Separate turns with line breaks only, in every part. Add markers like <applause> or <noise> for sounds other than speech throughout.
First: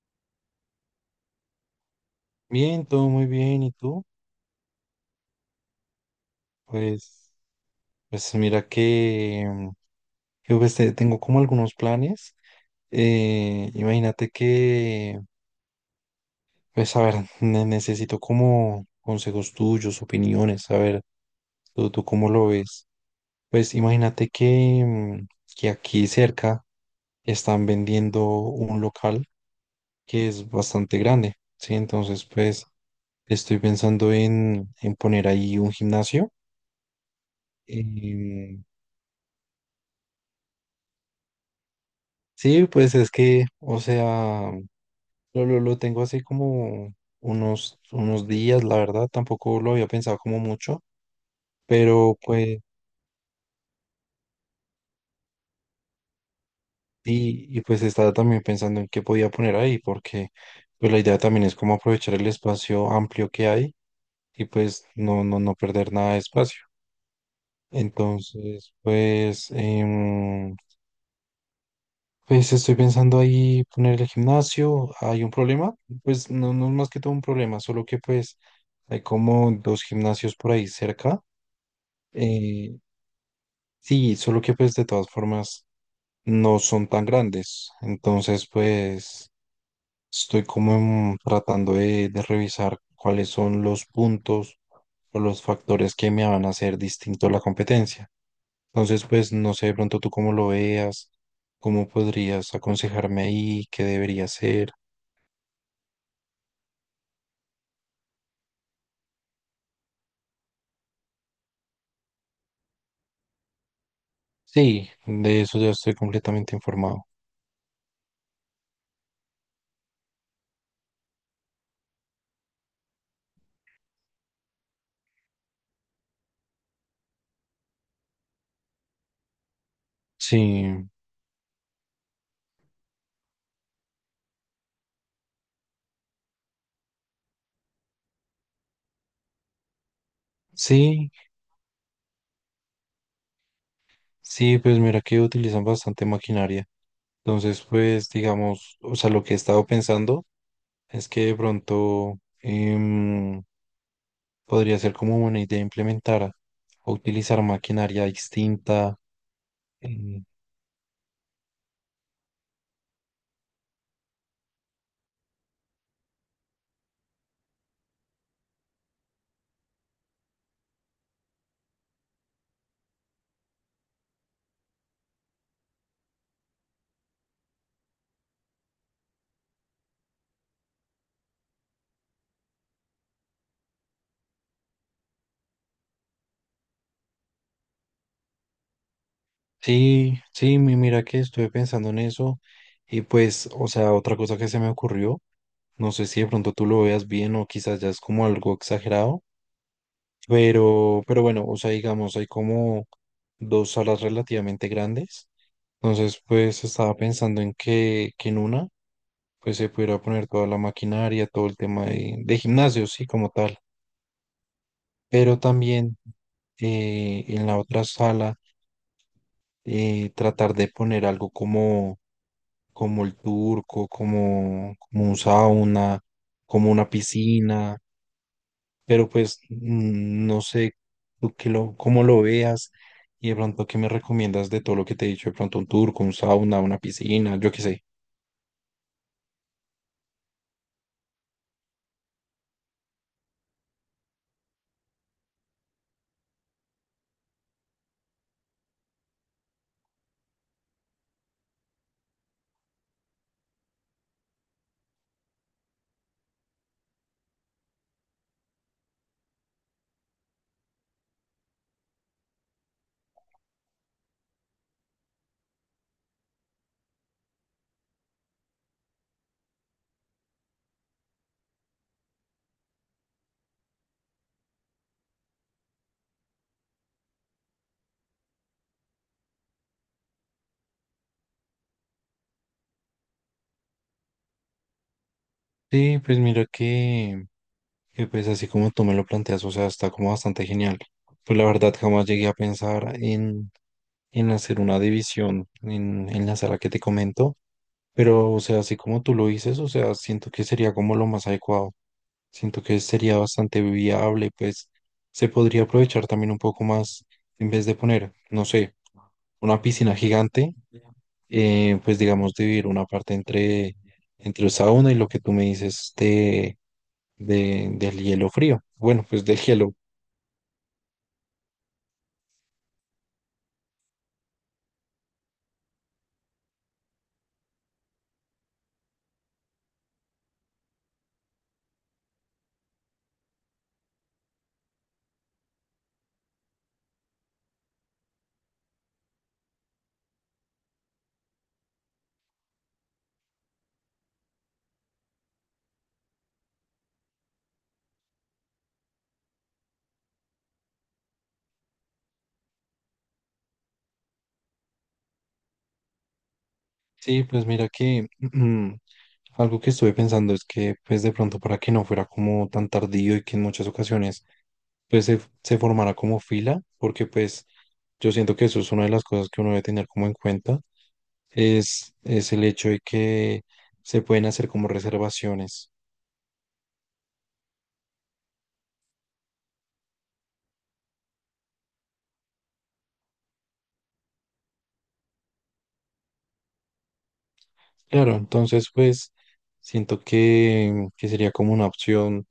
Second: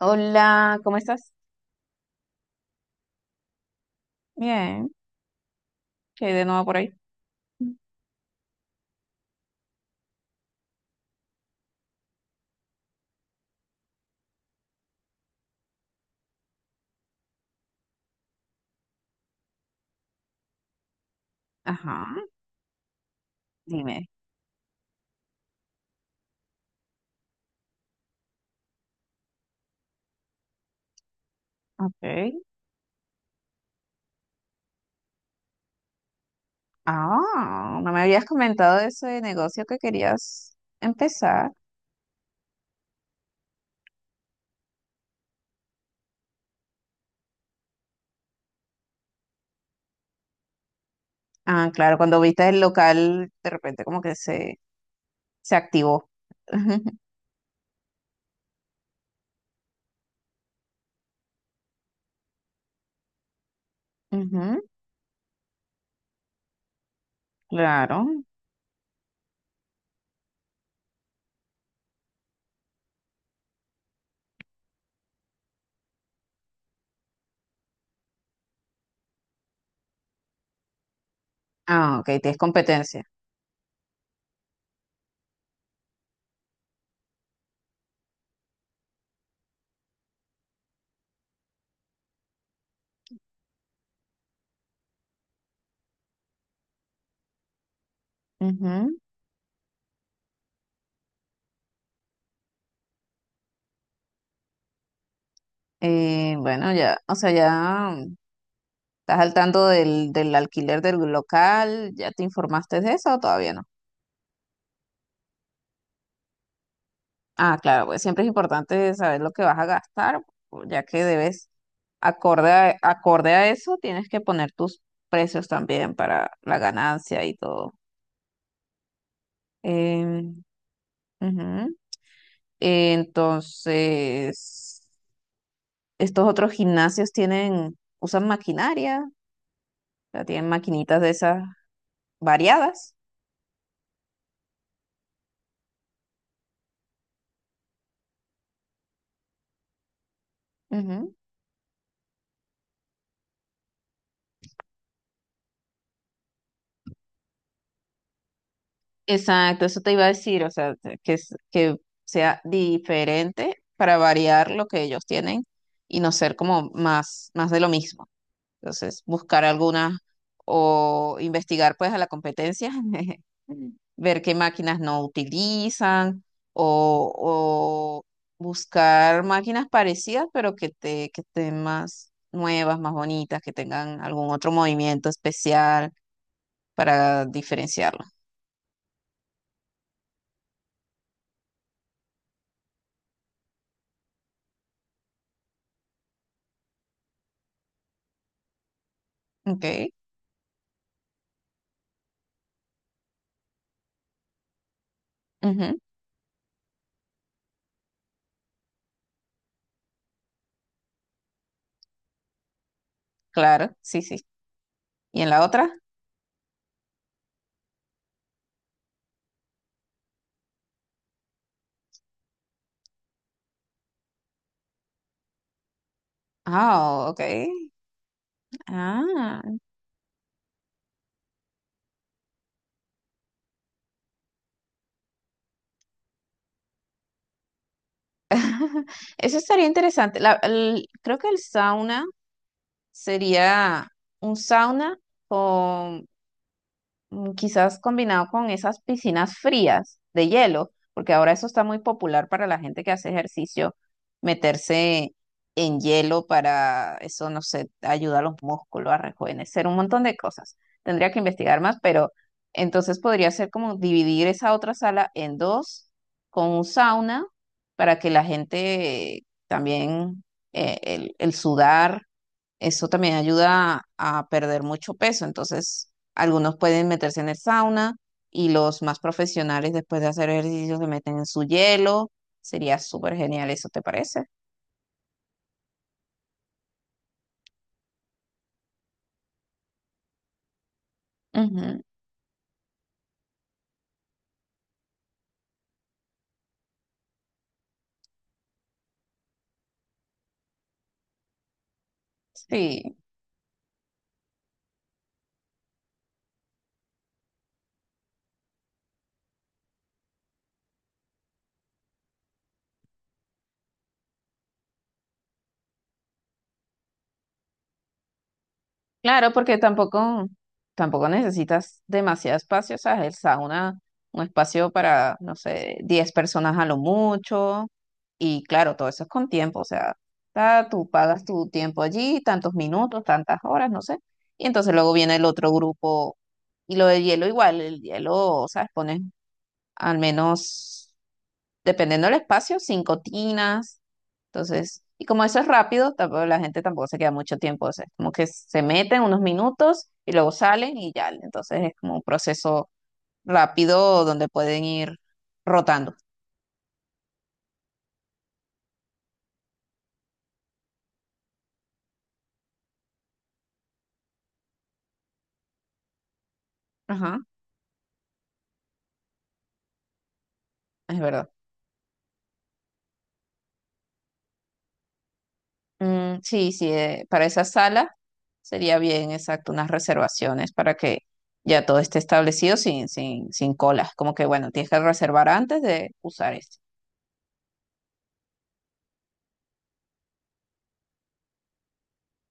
Hola, ¿cómo estás?
Bien, todo muy bien. ¿Y tú?
Bien, ¿qué hay de nuevo por ahí?
Pues, pues mira que, pues, tengo como algunos planes. Imagínate que, pues a ver, <laughs> necesito como consejos tuyos, opiniones, a ver, tú
Ajá,
cómo lo ves. Pues
dime.
imagínate que, que aquí cerca están vendiendo un local que es bastante grande, ¿sí? Entonces,
Ok.
pues estoy pensando en poner ahí un gimnasio.
Ah, no me habías
em,
comentado de ese negocio que querías empezar.
Sí, pues es que, o sea, lo tengo así como unos días, la verdad, tampoco lo había pensado como mucho,
Ah, claro,
pero
cuando viste
pues,
el local, de repente como que se activó. <laughs>
y pues estaba también pensando en qué podía poner ahí, porque pues la idea también es como aprovechar el espacio amplio que hay y
Ujú.
pues no perder nada de espacio.
Claro.
Entonces, pues, pues estoy pensando ahí poner el gimnasio. ¿Hay un problema? Pues no, no es más que todo un problema, solo que pues hay como dos gimnasios por ahí cerca.
Ah, ok, tienes
Eh,
competencia.
sí, solo que pues de todas formas no son tan grandes. Entonces pues estoy como tratando de revisar cuáles son los puntos o los factores que me van a hacer distinto a la competencia.
Ujú.
Entonces pues no sé de pronto tú cómo lo veas, cómo podrías aconsejarme ahí, qué debería hacer.
Bueno, ya, o sea, ya estás al tanto del alquiler del local, ¿ya te informaste de eso o todavía no?
Sí, de eso ya estoy completamente informado.
Ah, claro, pues siempre es importante saber lo que vas a gastar, pues, ya que debes, acorde a eso, tienes que poner tus precios también para la ganancia y todo.
Sí,
Em, ujú. Entonces, estos otros gimnasios tienen, usan maquinaria. O sea, tienen maquinitas de
sí,
esas variadas.
sí, pues mira que utilizan bastante maquinaria. Entonces, pues digamos, o sea, lo que he estado pensando es
Ujú.
que de pronto em, podría ser como una idea implementar o utilizar maquinaria distinta.
Exacto, eso te iba a
em,
decir, o sea, que, que sea diferente para variar lo que ellos tienen y no ser como más, más de lo mismo. Entonces, buscar alguna o investigar pues a la competencia, <laughs> ver qué máquinas no utilizan o buscar máquinas parecidas, pero que estén más nuevas, más bonitas, que tengan algún otro movimiento especial para diferenciarlo.
sí, sí, mira que estuve pensando en eso y pues, o sea, otra cosa que se me ocurrió, no sé si de pronto tú lo veas bien o quizás ya es como algo exagerado.
Ok,
Pero bueno, o sea, digamos, hay como dos salas relativamente grandes.
ujú,
Entonces, pues estaba pensando en que en una, pues se pudiera poner toda la maquinaria, todo el tema de gimnasio, sí, como tal.
claro, sí, sí. ¿Y en
Pero
la otra?
también en la otra sala, tratar de poner algo como, como el turco, como, como un sauna, como una
Ah, ok.
piscina, pero pues
Ah,
no sé tú qué lo, cómo lo veas y de pronto qué me recomiendas de todo lo que te he dicho, de pronto un turco, un sauna, una piscina, yo qué sé.
<laughs> eso estaría interesante. Creo que el sauna sería un sauna quizás combinado con esas piscinas frías de hielo, porque ahora eso está muy popular para la gente que hace ejercicio, meterse en hielo para eso, no sé, ayuda a los músculos a rejuvenecer, un montón de cosas. Tendría que investigar más, pero entonces podría ser como dividir esa otra sala en dos con un sauna para que la gente también, el sudar eso también ayuda a perder mucho peso. Entonces, algunos pueden meterse en el sauna y los más profesionales después de hacer ejercicio se meten en su hielo. Sería súper genial, ¿eso te parece?
Sí, pues mira que pues así como tú me lo planteas, o sea, está como bastante genial. Pues la verdad
Ujú,
jamás llegué a pensar en hacer una división en la sala que te comento, pero o sea, así como tú lo dices, o sea, siento que sería como lo más adecuado. Siento que
sí.
sería bastante viable, pues se podría aprovechar también un poco más en vez de poner, no sé, una piscina gigante, pues digamos dividir una parte entre, entre el sauna y lo que tú me dices de, del hielo frío. Bueno, pues
Claro,
del
porque
hielo.
tampoco, tampoco necesitas demasiado espacio, o sea, el sauna, un espacio para, no sé, 10 personas a lo mucho, y claro, todo eso es con tiempo, o sea, tú pagas tu tiempo allí, tantos minutos, tantas horas, no sé, y entonces luego viene el otro grupo, y lo de hielo igual, el hielo, o sea, pones al menos dependiendo del espacio, cinco tinas. Entonces, y como eso es rápido, tampoco la gente tampoco se queda mucho tiempo. O sea, es como que se meten unos minutos y luego salen y ya. Entonces es como un proceso rápido donde pueden ir rotando.
Sí, pues mira que <clears throat> algo que estuve pensando es que pues de pronto para que no fuera como tan tardío y que en muchas ocasiones pues se formara como fila, porque
Ajá,
pues yo siento que eso es una de las cosas que uno debe tener como en cuenta
es verdad.
es el hecho de que se pueden hacer como reservaciones.
Sí, sí, para esa sala sería bien, exacto, unas reservaciones para que ya todo esté establecido sin colas. Como que, bueno, tienes que reservar antes de usar esto.
Claro, entonces pues siento que sería como una opción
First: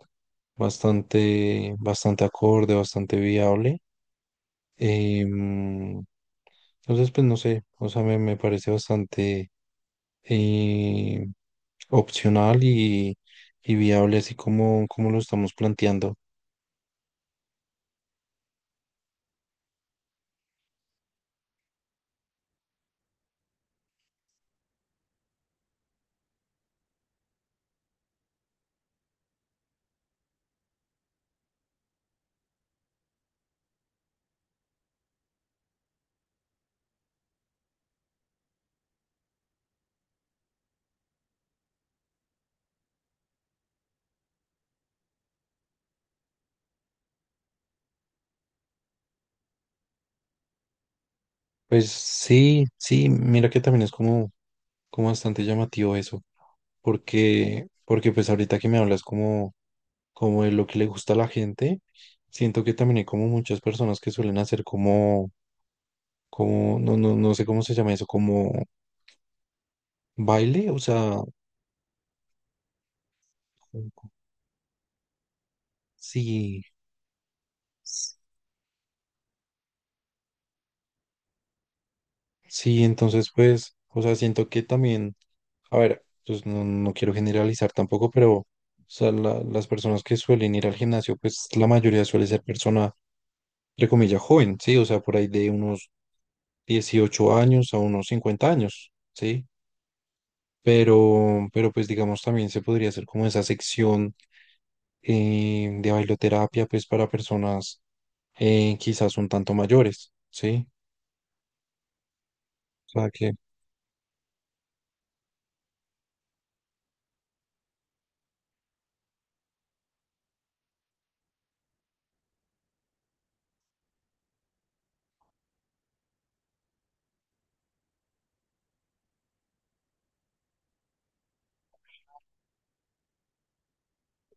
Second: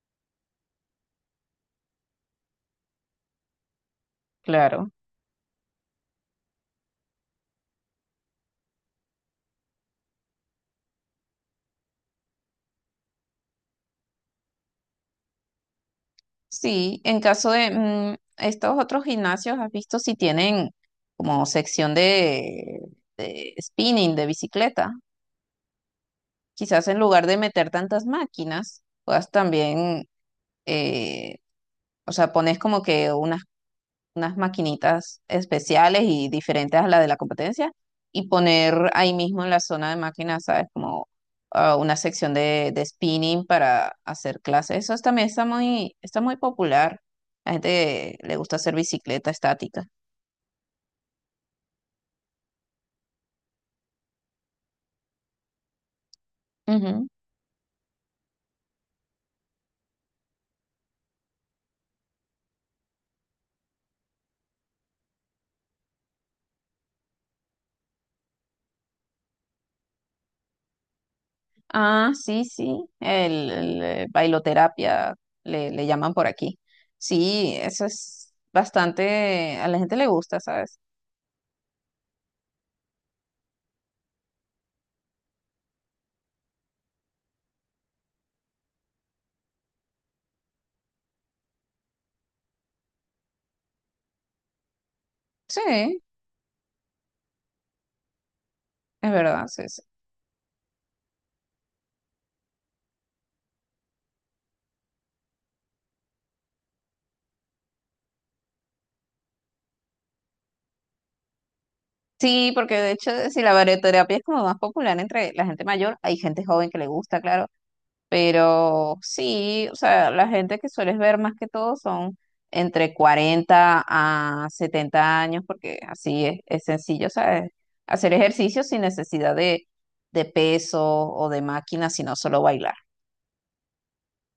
bastante, bastante acorde, bastante viable.
Claro.
Em, entonces pues no sé, o sea, me parece bastante eh, opcional y viable así como, como lo estamos planteando.
Sí, en caso de estos otros gimnasios, ¿has visto si tienen como sección de spinning, de bicicleta? Quizás en lugar de meter tantas máquinas, puedas también, eh, o sea, pones como que unas unas maquinitas especiales y diferentes a la de la competencia y poner ahí mismo en la zona de máquinas, ¿sabes? Como ah, una sección de spinning para hacer clases. También está muy popular. La gente le gusta hacer bicicleta estática.
Pues sí, sí, mira que también es como, como bastante llamativo eso.
Ujú.
Porque, porque pues ahorita que me hablas como, como de lo que le gusta a la gente, siento que también hay como muchas personas que suelen hacer como, como, no sé cómo se llama eso, como baile, o sea,
Ah, sí, sí, el, bailoterapia le llaman por aquí.
sí,
Sí, eso es bastante, a la gente le gusta, ¿sabes?
sí, entonces pues, o sea, siento que también, a ver, pues no, no quiero generalizar tampoco, pero, o sea, las personas que suelen ir al gimnasio, pues la mayoría suele ser persona, entre comillas, joven, sí, o sea, por ahí de unos
Sí,
18 años a unos 50 años,
es
¿sí?
verdad, sí, sí.
Pero pues digamos también se podría hacer como esa sección de bailoterapia pues para personas quizás un tanto mayores, ¿sí?
Sí, porque
O
de
sea
hecho,
que,
si la barioterapia es como más popular entre la gente mayor, hay gente joven que le gusta, claro, pero sí, o sea, la gente que sueles ver más que todo son entre 40 a 70 años, porque así es sencillo, ¿sabes? Hacer ejercicio sin necesidad de peso o de máquina, sino solo bailar.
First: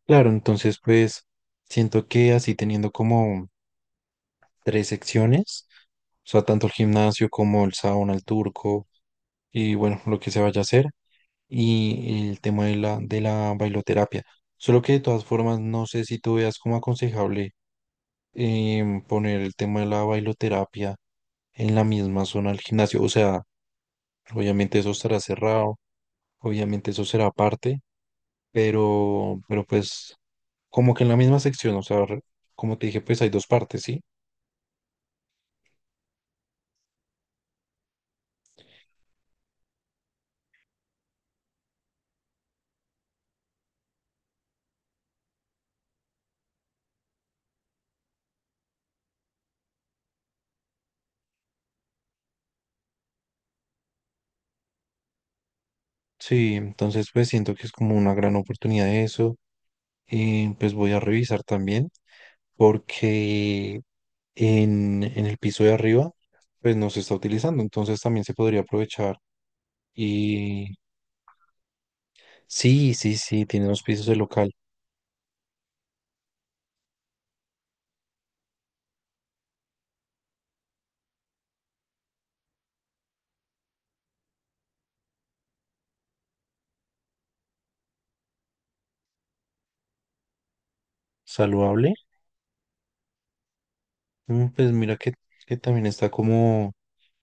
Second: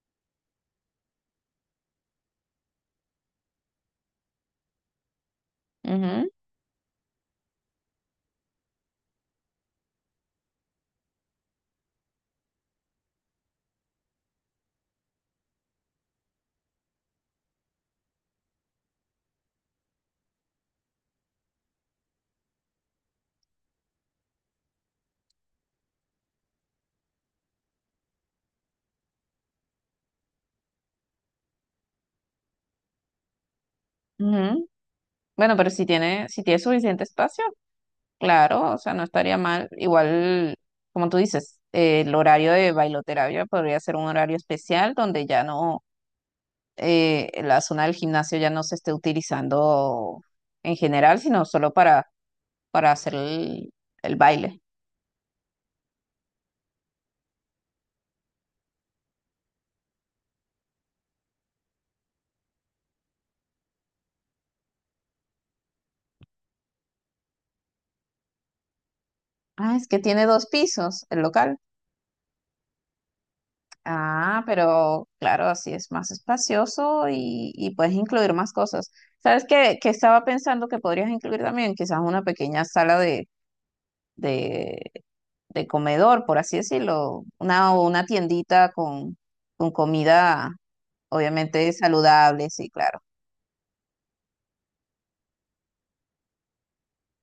claro, entonces pues siento que así teniendo como tres secciones,
Ujú,
o sea, tanto el gimnasio como el sauna, el turco y bueno, lo que se vaya a hacer y el tema de la bailoterapia. Solo que de todas formas no sé si tú veas como aconsejable poner el tema de la bailoterapia en la misma zona del gimnasio. O sea, obviamente eso estará cerrado, obviamente eso será aparte, pero pues como que en la misma sección, o sea, como te dije, pues hay dos partes, ¿sí?
ujú. Bueno, pero si tiene, si tiene suficiente espacio. Claro, o sea, no estaría mal. Igual, como tú dices, el horario de bailoterapia podría ser un horario especial donde ya no, la zona del gimnasio ya no se esté utilizando en general, sino solo para hacer el baile.
Sí, entonces pues siento que es como una gran oportunidad eso. Pues voy a revisar también porque en el piso de arriba pues no se está utilizando, entonces también se podría aprovechar.
Ah, es que tiene dos
Y
pisos el local.
sí, sí, sí, tiene dos pisos de
Ah,
local.
pero claro, así es más espacioso y puedes incluir más cosas. ¿Sabes qué, que estaba pensando que podrías incluir también? Quizás una pequeña sala de de comedor, por así decirlo, una tiendita con comida, obviamente
Saludable.
saludable, sí, claro.
Mm, pues mira que también está como,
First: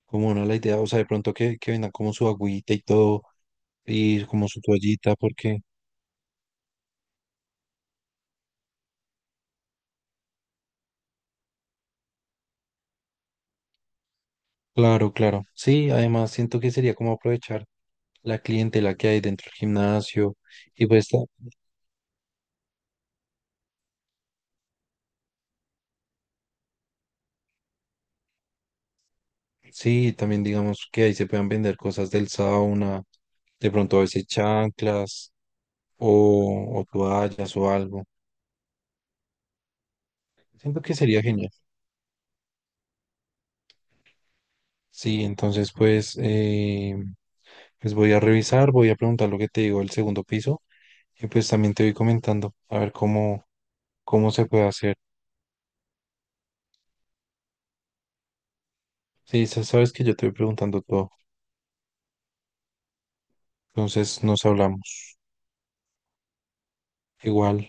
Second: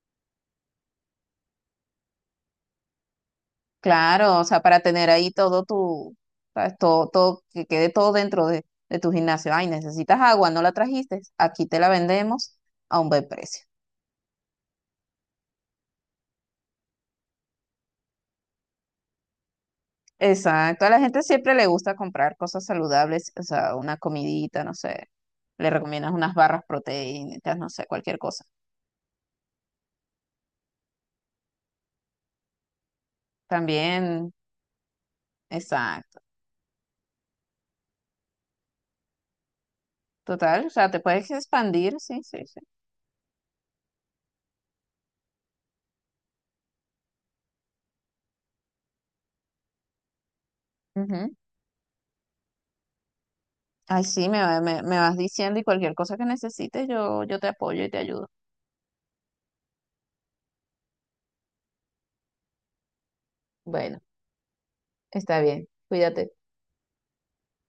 como una la idea, o sea, de pronto que vendan como su agüita y todo, y
Claro, o
como su
sea, para tener
toallita,
ahí
porque,
todo tu, sabes, todo, todo, que quede todo dentro de tu gimnasio. Ay, necesitas agua, no la trajiste, aquí te la vendemos a un buen precio.
claro, claro. Sí, además siento que sería como aprovechar la clientela que hay dentro del gimnasio,
Exacto,
y
a la
pues
gente siempre le gusta comprar cosas saludables, o sea, una comidita, no sé, le recomiendas unas barras proteínicas, no sé, cualquier cosa.
sí, también digamos que ahí se puedan vender cosas del sauna, de pronto a veces
También,
chanclas
exacto.
o toallas o algo.
Total, o
Siento
sea,
que
te
sería
puedes
genial.
expandir, sí, sí, sí.
Sí, entonces pues, pues voy a revisar, voy a preguntar lo que te digo del segundo piso y
Ujú.
pues también te voy comentando a ver cómo,
Ay, sí,
cómo se puede hacer.
me vas diciendo y cualquier cosa que necesites, yo te apoyo y te ayudo.
Sí, sabes que yo te voy preguntando todo,
Bueno,
entonces nos hablamos.
está bien. Cuídate.
Igual.